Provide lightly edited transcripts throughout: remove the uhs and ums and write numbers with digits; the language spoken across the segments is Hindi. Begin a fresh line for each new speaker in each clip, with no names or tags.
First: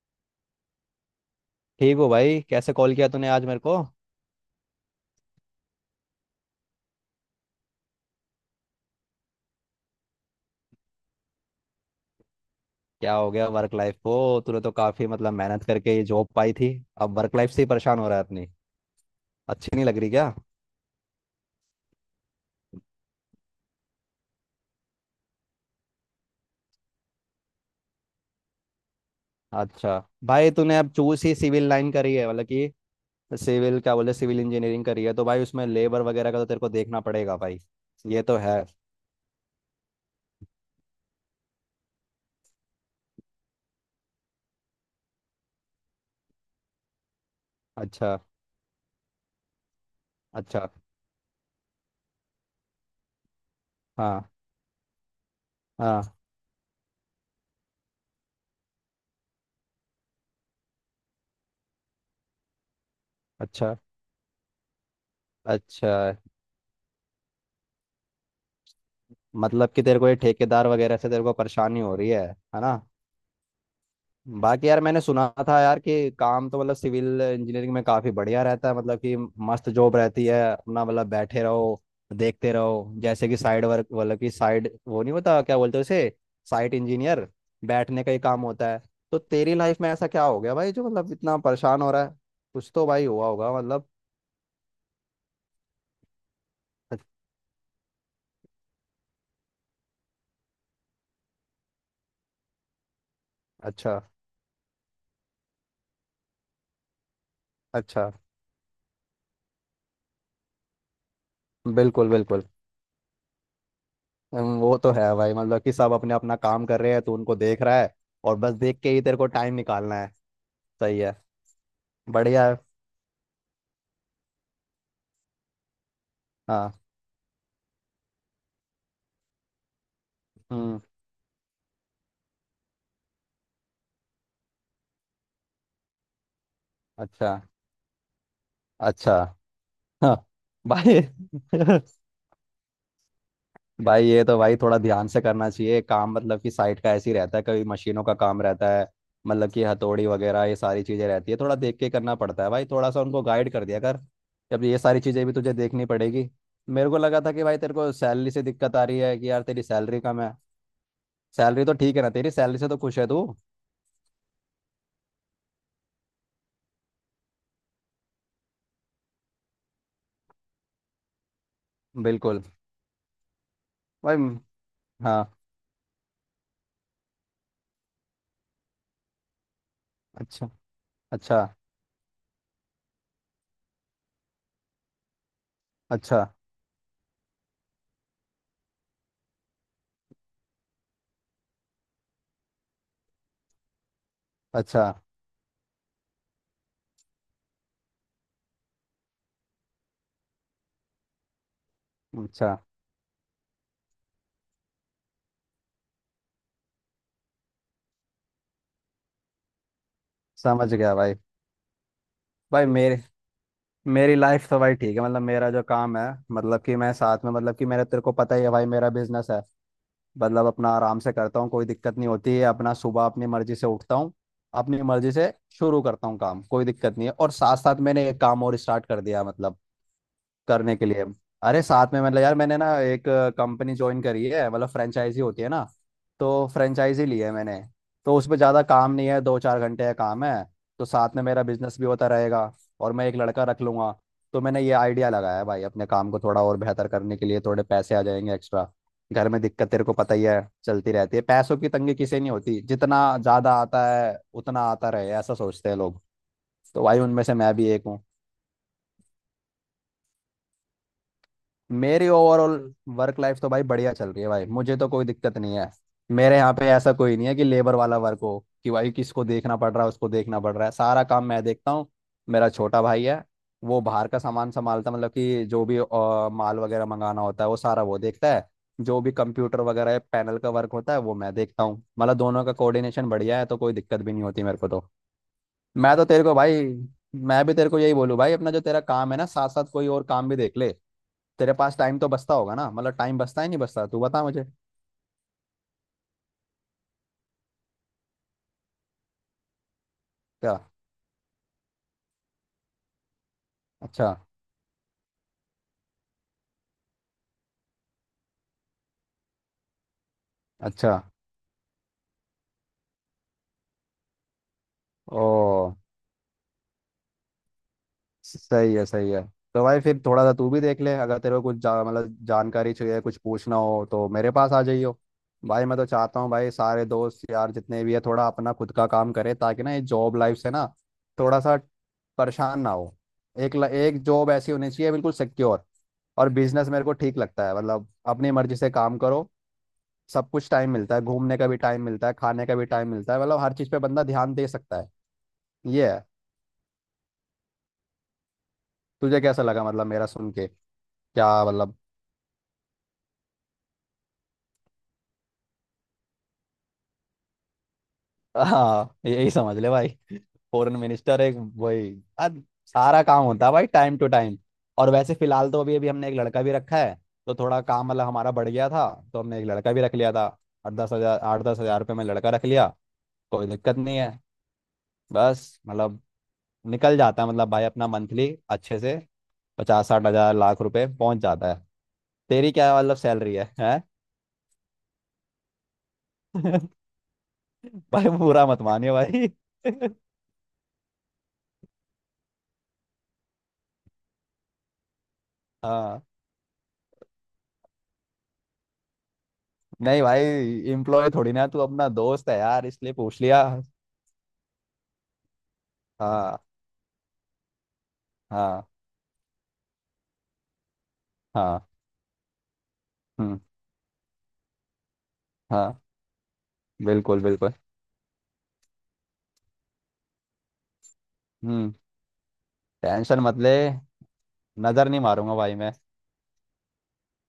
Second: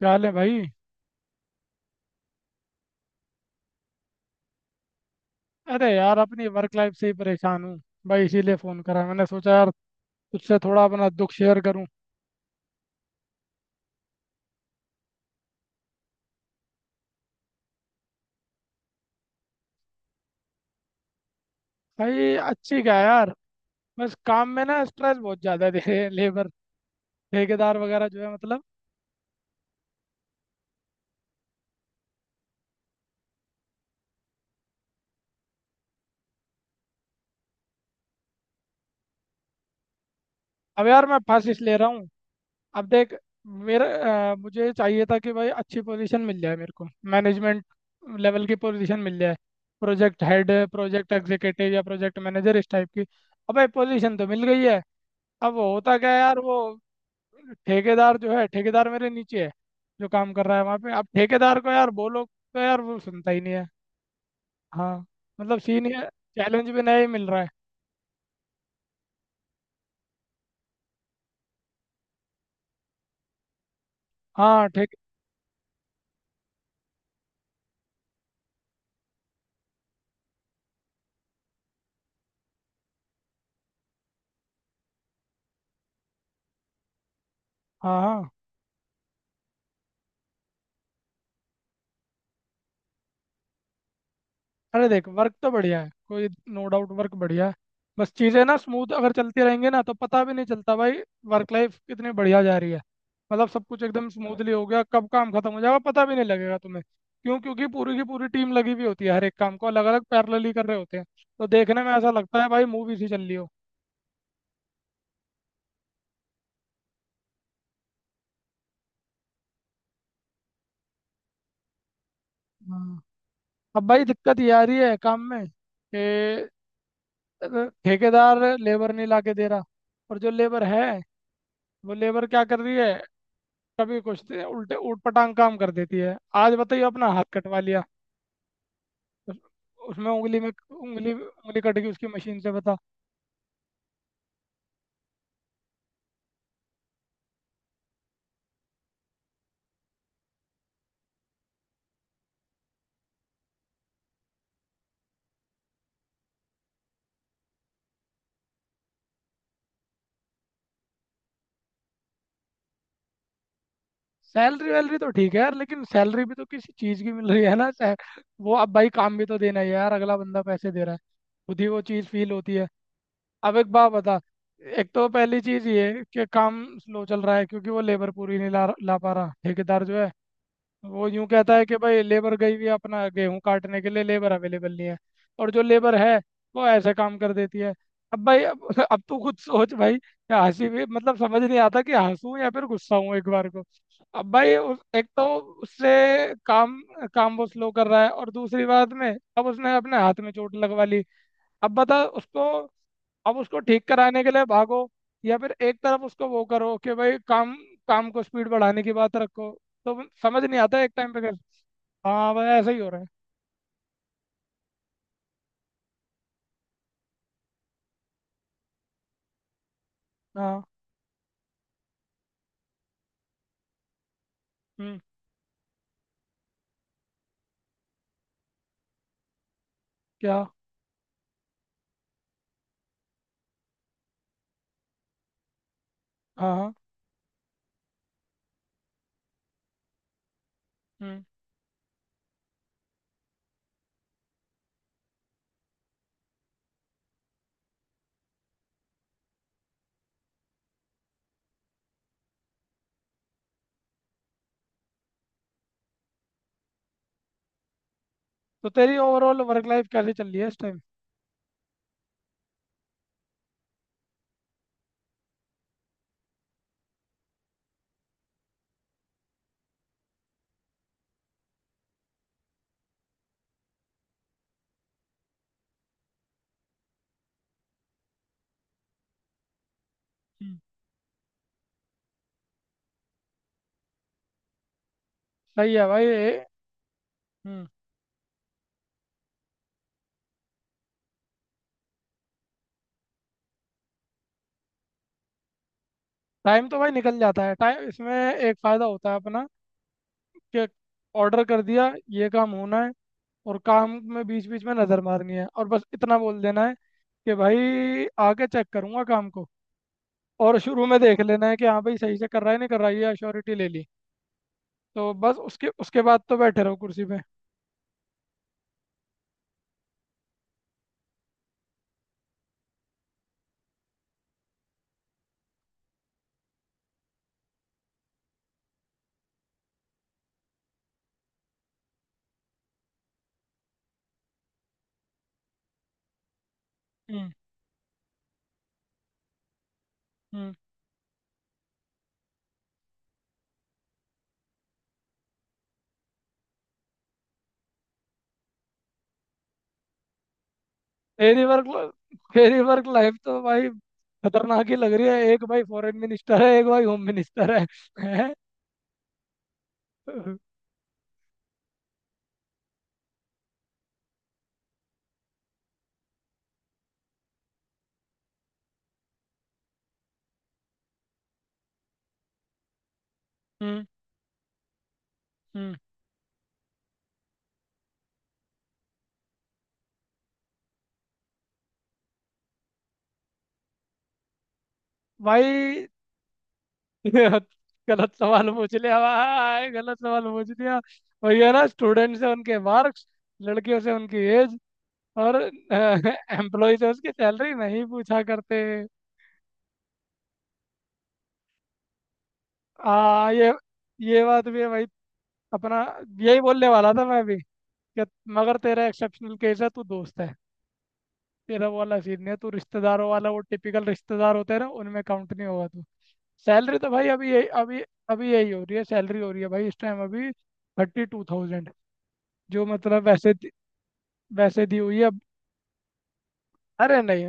क्या हाल है भाई।
ठीक हो भाई? कैसे कॉल किया तूने आज मेरे को?
अरे यार अपनी वर्क लाइफ से ही परेशान हूँ। भाई इसीलिए फ़ोन करा, मैंने सोचा यार तुझसे थोड़ा अपना दुख शेयर करूँ।
क्या हो गया वर्क लाइफ को? तूने तो काफी मतलब मेहनत करके ये जॉब पाई थी। अब वर्क लाइफ से ही परेशान हो रहा है अपनी। अच्छी नहीं लग रही क्या?
भाई अच्छी क्या है यार। बस काम में ना स्ट्रेस बहुत ज़्यादा दे। लेबर, ठेकेदार वगैरह जो है मतलब।
अच्छा। भाई तूने अब चूज ही सिविल लाइन करी है, मतलब कि सिविल क्या बोले, सिविल इंजीनियरिंग करी है, तो भाई उसमें लेबर वगैरह का तो तेरे को देखना पड़ेगा भाई। ये तो है।
अब यार मैं फंस इस ले रहा हूँ। अब देख मेरा, मुझे चाहिए था कि भाई अच्छी पोजीशन मिल जाए मेरे को। मैनेजमेंट
अच्छा।
लेवल की पोजीशन मिल जाए। प्रोजेक्ट हेड,
अच्छा।
प्रोजेक्ट एग्जीक्यूटिव या प्रोजेक्ट मैनेजर, इस टाइप की। अब भाई पोजीशन तो
हाँ
मिल गई है। अब वो होता क्या
हाँ।
है यार, वो ठेकेदार जो है, ठेकेदार मेरे नीचे है। जो काम कर रहा है वहाँ पे, अब ठेकेदार को यार बोलो तो यार वो सुनता ही नहीं है।
अच्छा।
हाँ। मतलब सीन
अच्छा।
ये। चैलेंज भी नया ही मिल रहा है।
मतलब कि तेरे को ये ठेकेदार वगैरह से तेरे को परेशानी हो रही है ना?
हाँ,
बाकी यार
ठीक।
मैंने सुना था यार कि काम तो मतलब सिविल इंजीनियरिंग में काफी बढ़िया रहता है। मतलब कि मस्त जॉब रहती है, अपना मतलब बैठे रहो, देखते रहो। जैसे कि साइड वर्क, मतलब कि साइड वो नहीं होता, क्या बोलते हैं उसे, साइट इंजीनियर।
हाँ
बैठने का ही
हाँ।
काम होता है। तो तेरी लाइफ में ऐसा क्या हो गया भाई जो मतलब इतना परेशान हो रहा है? कुछ तो भाई हुआ होगा मतलब।
अरे देख वर्क तो बढ़िया है, कोई नो डाउट,
अच-
वर्क बढ़िया है। बस चीज़ें ना स्मूथ अगर चलती रहेंगी ना तो पता भी नहीं चलता भाई वर्क लाइफ कितनी बढ़िया जा रही है। मतलब सब कुछ
अच्छा।
एकदम स्मूथली हो गया, कब काम खत्म हो जाएगा पता भी नहीं लगेगा तुम्हें। क्यों? क्योंकि पूरी की
अच्छा।
पूरी टीम लगी हुई होती है, हर एक काम को अलग अलग पैरेलली कर रहे होते हैं। तो देखने में
बिल्कुल
ऐसा लगता
बिल्कुल।
है भाई मूवी सी चल रही हो।
वो तो है भाई। मतलब कि सब अपने अपना काम कर रहे हैं तो उनको देख रहा है और बस देख के ही तेरे को टाइम निकालना है। सही है। बढ़िया है।
हाँ। अब भाई दिक्कत ये आ रही है काम में कि
हाँ।
अगर ठेकेदार लेबर नहीं लाके दे रहा, और जो लेबर
हम्म।
है वो लेबर क्या कर रही है, कभी कुछ दे- उल्टे ऊट पटांग काम कर देती है। आज बताइए अपना हाथ
अच्छा।
कटवा लिया।
अच्छा।
उस- उसमें
हाँ
उंगली में
भाई
उंगली उंगली कट गई उसकी, मशीन से, बता।
भाई ये तो भाई थोड़ा ध्यान से करना चाहिए काम। मतलब कि साइट का ऐसे ही रहता है, कभी मशीनों का काम रहता है, मतलब कि हथौड़ी वगैरह ये सारी चीज़ें रहती है, थोड़ा देख के करना पड़ता है भाई। थोड़ा सा उनको गाइड कर दिया कर। जब ये सारी चीज़ें भी तुझे देखनी पड़ेगी। मेरे को लगा था कि भाई तेरे को सैलरी से दिक्कत आ रही है, कि यार तेरी सैलरी कम है। सैलरी तो ठीक है ना? तेरी सैलरी से तो खुश है तू?
सैलरी वैलरी तो ठीक है यार, लेकिन सैलरी भी तो किसी चीज़ की मिल रही है ना। वो अब भाई काम भी तो देना ही है यार, अगला बंदा पैसे दे रहा है, खुद ही वो चीज़ फील
बिल्कुल।
होती है। अब एक बात
भाई।
बता। एक तो
हाँ।
पहली चीज ये है कि काम स्लो चल रहा है क्योंकि वो लेबर पूरी नहीं ला ला पा रहा ठेकेदार जो है।
अच्छा।
वो यूं
अच्छा।
कहता है कि भाई लेबर गई हुई है अपना गेहूं काटने के लिए, लेबर अवेलेबल नहीं है। और जो लेबर है
अच्छा।
वो ऐसे काम कर देती है। अब तू खुद सोच भाई कि हंसी भी, मतलब समझ नहीं आता कि हंसूं या फिर गुस्सा हूं एक बार को।
अच्छा।
एक तो उससे काम, वो स्लो कर रहा है और दूसरी बात में अब उसने अपने हाथ में चोट लगवा ली। अब बता उसको,
अच्छा।
अब उसको ठीक कराने के लिए भागो, या फिर एक तरफ उसको वो करो कि भाई काम, को स्पीड बढ़ाने की बात रखो। तो वो समझ नहीं
समझ
आता एक
गया
टाइम
भाई।
पे कर। हाँ भाई
भाई
ऐसा ही हो रहा
मेरे,
है।
मेरी लाइफ तो भाई ठीक है। मतलब मेरा जो काम है, मतलब कि मैं साथ में, मतलब कि मेरा तेरे को पता ही है भाई, मेरा बिजनेस है। मतलब
हाँ।
अपना आराम से करता हूँ, कोई दिक्कत नहीं होती है। अपना सुबह अपनी मर्जी से उठता हूँ, अपनी
हम्म।
मर्जी से शुरू करता हूँ काम, कोई दिक्कत नहीं है। और साथ साथ मैंने एक काम और स्टार्ट कर दिया है, मतलब
क्या?
करने के लिए। अरे साथ में, मतलब यार मैंने ना एक कंपनी ज्वाइन करी है, मतलब फ्रेंचाइजी होती है ना, तो
हाँ हाँ।
फ्रेंचाइजी ली है मैंने। तो उसमें ज़्यादा काम नहीं है, 2-4 घंटे का काम है। तो साथ
हम्म।
में मेरा बिजनेस भी होता रहेगा और मैं एक लड़का रख लूंगा। तो मैंने ये आइडिया लगाया है भाई, अपने काम को थोड़ा और बेहतर करने के लिए। थोड़े पैसे आ जाएंगे एक्स्ट्रा। घर में दिक्कत तेरे को पता ही है, चलती रहती है। पैसों की तंगी किसे नहीं होती। जितना ज़्यादा आता है उतना आता रहे, ऐसा सोचते हैं लोग। तो भाई उनमें से मैं भी एक हूँ।
तो तेरी ओवरऑल वर्क लाइफ कैसे चल रही है इस टाइम?
मेरी ओवरऑल वर्क लाइफ तो भाई बढ़िया चल रही है भाई, मुझे तो कोई दिक्कत नहीं है। मेरे यहाँ पे ऐसा कोई नहीं है कि लेबर वाला वर्क हो, कि भाई किसको देखना पड़ रहा है, उसको देखना पड़ रहा है। सारा काम मैं देखता हूँ। मेरा छोटा भाई है, वो बाहर का सामान संभालता है। मतलब कि जो भी माल वगैरह मंगाना होता है वो सारा वो देखता है। जो भी कंप्यूटर वगैरह पैनल का
हम्म।
वर्क होता है वो मैं देखता हूँ। मतलब दोनों का कोऑर्डिनेशन बढ़िया है, तो कोई दिक्कत भी नहीं होती मेरे को तो।
सही है
मैं तो
भाई
तेरे को भाई, मैं भी
हम्म।
तेरे को यही बोलूँ भाई, अपना जो तेरा काम है ना, साथ साथ कोई और काम भी देख ले। तेरे पास टाइम तो बचता होगा ना? मतलब टाइम बचता ही नहीं, बचता? तू बता मुझे।
टाइम तो भाई निकल जाता है। टाइम, इसमें एक फ़ायदा होता है अपना
क्या?
कि ऑर्डर कर दिया, ये काम होना है, और काम
अच्छा।
में बीच बीच में नज़र मारनी है, और बस इतना बोल देना है कि भाई आके चेक करूंगा काम को। और शुरू
अच्छा।
में देख लेना है कि हाँ भाई सही से कर रहा है नहीं कर रहा है, ये अश्योरिटी ले ली। तो बस उसके
ओ।
उसके बाद तो बैठे रहो कुर्सी पे।
सही है सही है। तो भाई फिर थोड़ा सा तू भी देख ले। अगर तेरे को कुछ मतलब जानकारी चाहिए, कुछ पूछना हो तो मेरे पास आ जाइयो। भाई मैं तो चाहता हूँ भाई सारे दोस्त यार जितने भी है, थोड़ा अपना खुद का काम करे, ताकि ना ये जॉब लाइफ से ना थोड़ा सा परेशान ना हो। एक जॉब ऐसी होनी चाहिए बिल्कुल सिक्योर। और बिजनेस मेरे को ठीक
हम्म
लगता है मतलब, अपनी मर्जी से काम करो, सब कुछ
हम्म।
टाइम मिलता है, घूमने का भी टाइम मिलता है, खाने का भी टाइम मिलता है। मतलब हर चीज़ पे बंदा ध्यान दे सकता है। ये है। तुझे कैसा लगा, मतलब मेरा सुन के? क्या
मेरी वर्क
मतलब?
मेरी वर्क लाइफ तो भाई खतरनाक ही लग रही है। एक भाई फॉरेन मिनिस्टर है, एक भाई होम मिनिस्टर है, है?
हाँ यही समझ ले भाई।
हम्म।
फॉरेन मिनिस्टर एक वही। अब सारा काम होता है भाई टाइम टू टाइम। और वैसे फिलहाल तो अभी अभी हमने एक लड़का भी रखा है। तो थोड़ा काम मतलब हमारा बढ़ गया था, तो हमने एक लड़का भी रख लिया था। आठ दस हजार, 8-10 हजार रुपये में लड़का रख लिया। कोई दिक्कत नहीं है। बस
हम्म
मतलब निकल जाता है, मतलब भाई अपना मंथली अच्छे से 50-60 हजार, लाख रुपए पहुंच जाता है। तेरी क्या मतलब सैलरी है, है?
भाई।
भाई
गलत
बुरा
सवाल
मत
पूछ
मानियो
लिया
भाई।
भाई, गलत सवाल पूछ लिया। वही है ना, स्टूडेंट से उनके मार्क्स, लड़कियों से उनकी एज, और
हाँ।
एम्प्लॉय से उसकी सैलरी नहीं पूछा करते।
नहीं भाई, एम्प्लॉय थोड़ी ना तू, अपना दोस्त है यार, इसलिए पूछ
हाँ
लिया।
ये बात भी है भाई। अपना
हाँ
यही बोलने वाला था मैं भी कि, मगर
हाँ
तेरा एक्सेप्शनल केस है, तू दोस्त है।
हाँ।
तेरा वो वाला सीन नहीं है। तू रिश्तेदारों वाला, वो
हम्म।
टिपिकल रिश्तेदार होते हैं ना उनमें काउंट नहीं होगा
हाँ।
तू। सैलरी तो भाई
बिल्कुल
अभी यही,
बिल्कुल।
अभी अभी यही हो रही है। सैलरी हो रही है भाई इस टाइम अभी 32,000।
हम्म।
जो मतलब
टेंशन
वैसे
मत ले,
वैसे दी
नजर
हुई
नहीं
है अब।
मारूंगा भाई मैं।
अरे नहीं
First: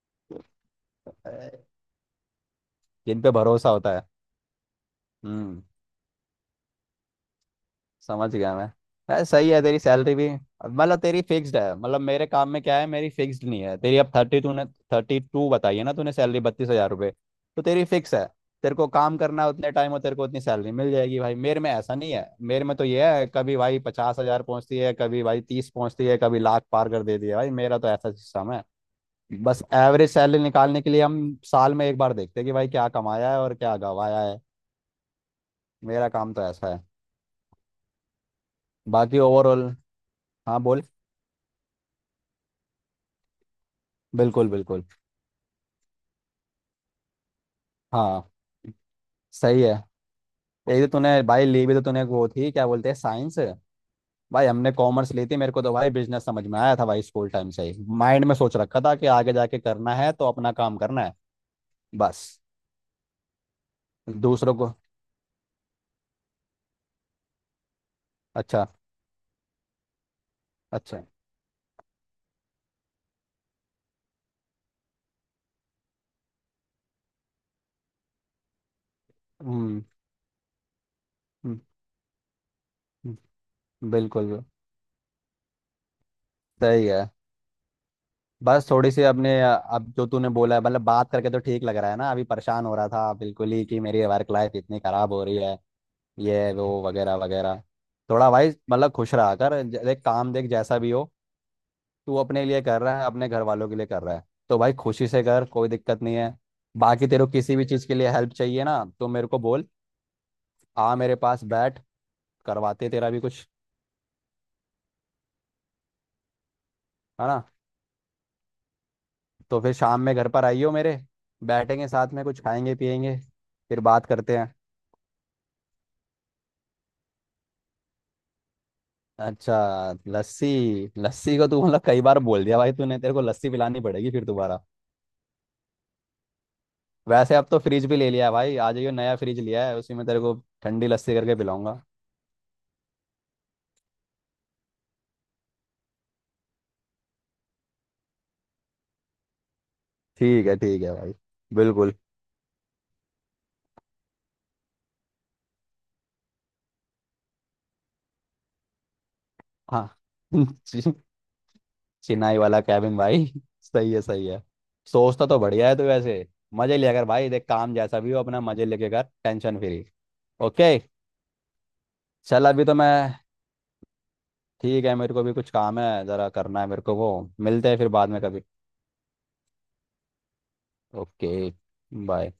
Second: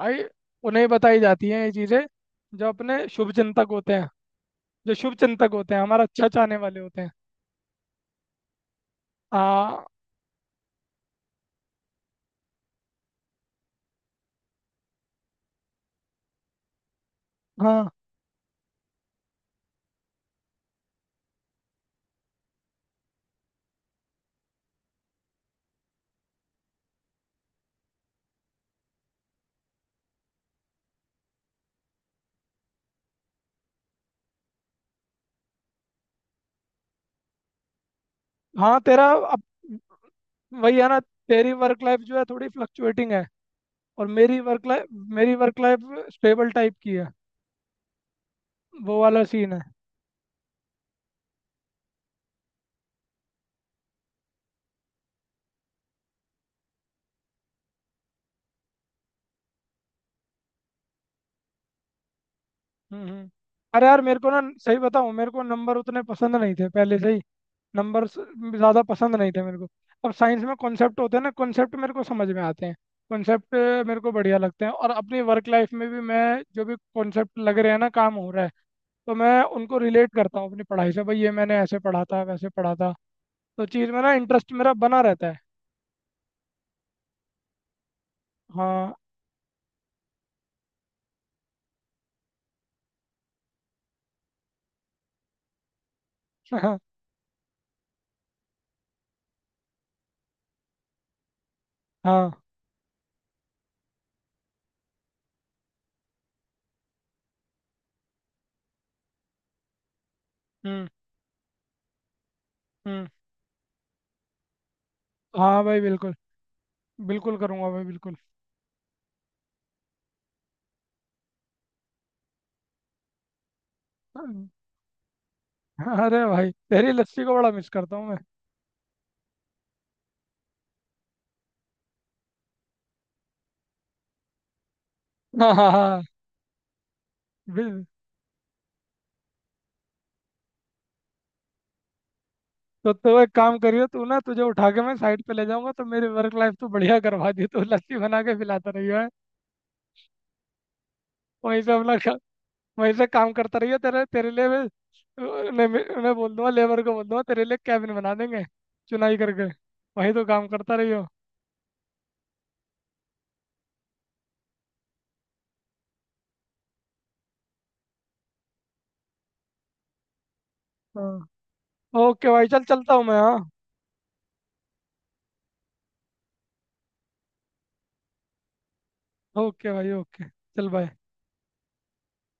भाई, उन्हें बताई जाती
ए,
हैं ये चीज़ें जो अपने
जिन पे
शुभ चिंतक
भरोसा
होते
होता है।
हैं, जो शुभ चिंतक
हम्म।
होते हैं, हमारा अच्छा चाहने वाले होते हैं।
समझ गया मैं। अरे सही है तेरी
आ,
सैलरी भी। मतलब तेरी फिक्स्ड है। मतलब मेरे काम में क्या है, मेरी फिक्स्ड नहीं है। तेरी अब थर्टी तूने, 32 बताई है ना तूने, सैलरी 32 हजार रुपये, तो तेरी
हाँ
फिक्स है। तेरे को काम करना है उतने टाइम और तेरे को उतनी सैलरी मिल जाएगी। भाई मेरे में ऐसा नहीं है। मेरे में तो ये है, कभी भाई 50 हजार पहुंचती है, कभी भाई 30 पहुंचती है, कभी लाख पार कर देती है। भाई मेरा तो ऐसा सिस्टम है। बस एवरेज सैलरी निकालने के लिए हम साल में एक बार देखते हैं कि भाई क्या कमाया है और क्या गवाया है। मेरा काम तो ऐसा है।
हाँ। तेरा
बाकी
अब
ओवरऑल, हाँ
वही
बोल।
है ना, तेरी वर्क लाइफ जो है थोड़ी फ्लक्चुएटिंग है, और मेरी
बिल्कुल
वर्क
बिल्कुल।
लाइफ, मेरी वर्क लाइफ स्टेबल टाइप की है।
हाँ।
वो वाला सीन है।
सही है। यही तो तूने भाई ली भी, तो तूने वो थी, क्या बोलते हैं, साइंस। भाई हमने कॉमर्स ली थी। मेरे को तो भाई बिजनेस समझ में आया था भाई। स्कूल टाइम से ही माइंड में सोच रखा था कि आगे जाके करना है तो अपना काम करना है, बस।
हम्म। हम्म। अरे यार मेरे को ना
दूसरों को।
सही बताऊं, मेरे को नंबर उतने पसंद नहीं थे पहले से ही। नंबर
अच्छा।
ज़्यादा पसंद नहीं थे मेरे को। अब साइंस में कॉन्सेप्ट
अच्छा।
होते हैं ना, कॉन्सेप्ट मेरे को समझ में आते हैं। कॉन्सेप्ट मेरे को बढ़िया लगते हैं, और अपनी वर्क लाइफ में भी मैं जो भी कॉन्सेप्ट लग रहे हैं ना काम हो रहा है तो मैं
हम्म
उनको
हम्म,
रिलेट करता हूँ अपनी पढ़ाई से, भाई ये मैंने
हम्म,
ऐसे पढ़ा था, वैसे पढ़ा था। तो चीज़ में ना
बिल्कुल।
इंटरेस्ट मेरा बना रहता है।
सही है। बस थोड़ी
हाँ।
सी अपने, अब जो तूने बोला है, मतलब बात करके तो ठीक लग रहा है ना, अभी परेशान हो रहा था बिल्कुल ही कि मेरी वर्क लाइफ इतनी खराब हो रही है, ये
हाँ
वो वगैरह वगैरह। थोड़ा भाई मतलब खुश रहा कर। देख काम, देख जैसा भी हो, तू
हाँ।
अपने लिए कर रहा है, अपने घर वालों के लिए कर रहा है, तो भाई खुशी से कर, कोई दिक्कत नहीं है। बाकी तेरे को किसी भी चीज़ के लिए हेल्प चाहिए ना तो मेरे को बोल,
हम्म
आ मेरे पास बैठ, करवाते
हम्म।
तेरा भी कुछ,
हाँ भाई बिल्कुल,
है
बिल्कुल
ना?
करूँगा भाई, बिल्कुल।
तो फिर शाम में घर पर आइयो मेरे। बैठेंगे साथ में, कुछ खाएंगे पियेंगे, फिर बात करते हैं।
अरे भाई तेरी लस्सी को बड़ा मिस करता हूँ मैं।
अच्छा, लस्सी। लस्सी को तू मतलब कई बार बोल दिया भाई तूने, तेरे को लस्सी पिलानी पड़ेगी फिर दोबारा।
हाँ हाँ हाँ।
वैसे अब तो
बिल-
फ्रिज भी ले लिया है भाई, आ जाइयो, नया फ्रिज लिया है, उसी में तेरे को ठंडी लस्सी करके पिलाऊंगा।
तो तू एक काम करियो, तू ना, तुझे उठा के मैं साइड पे ले जाऊंगा, तो मेरी वर्क लाइफ तो बढ़िया करवा दी, तू लस्सी बना के पिलाता रहियो है।
ठीक है भाई।
वहीं से
बिल्कुल।
अपना वहीं से काम करता रहियो। तेरे तेरे लिए मैं उन्हें उन्हें बोल दूंगा, लेबर को बोल दूंगा तेरे लिए कैबिन बना देंगे, चुनाई करके,
हाँ।
वहीं तो काम करता
चि-
रहियो।
चिनाई वाला कैबिन भाई सही है सही है। सोचता तो बढ़िया है तू वैसे। मजे लिया कर भाई, देख काम जैसा भी हो अपना मजे लेके कर, टेंशन फ्री। ओके।
हाँ ओके
चल
भाई, चल
अभी तो
चलता हूँ मैं।
मैं,
हाँ
ठीक है, मेरे को भी कुछ काम है जरा, करना है मेरे को वो। मिलते हैं फिर बाद में कभी।
ओके भाई ओके, चल बाय।
ओके। बाय।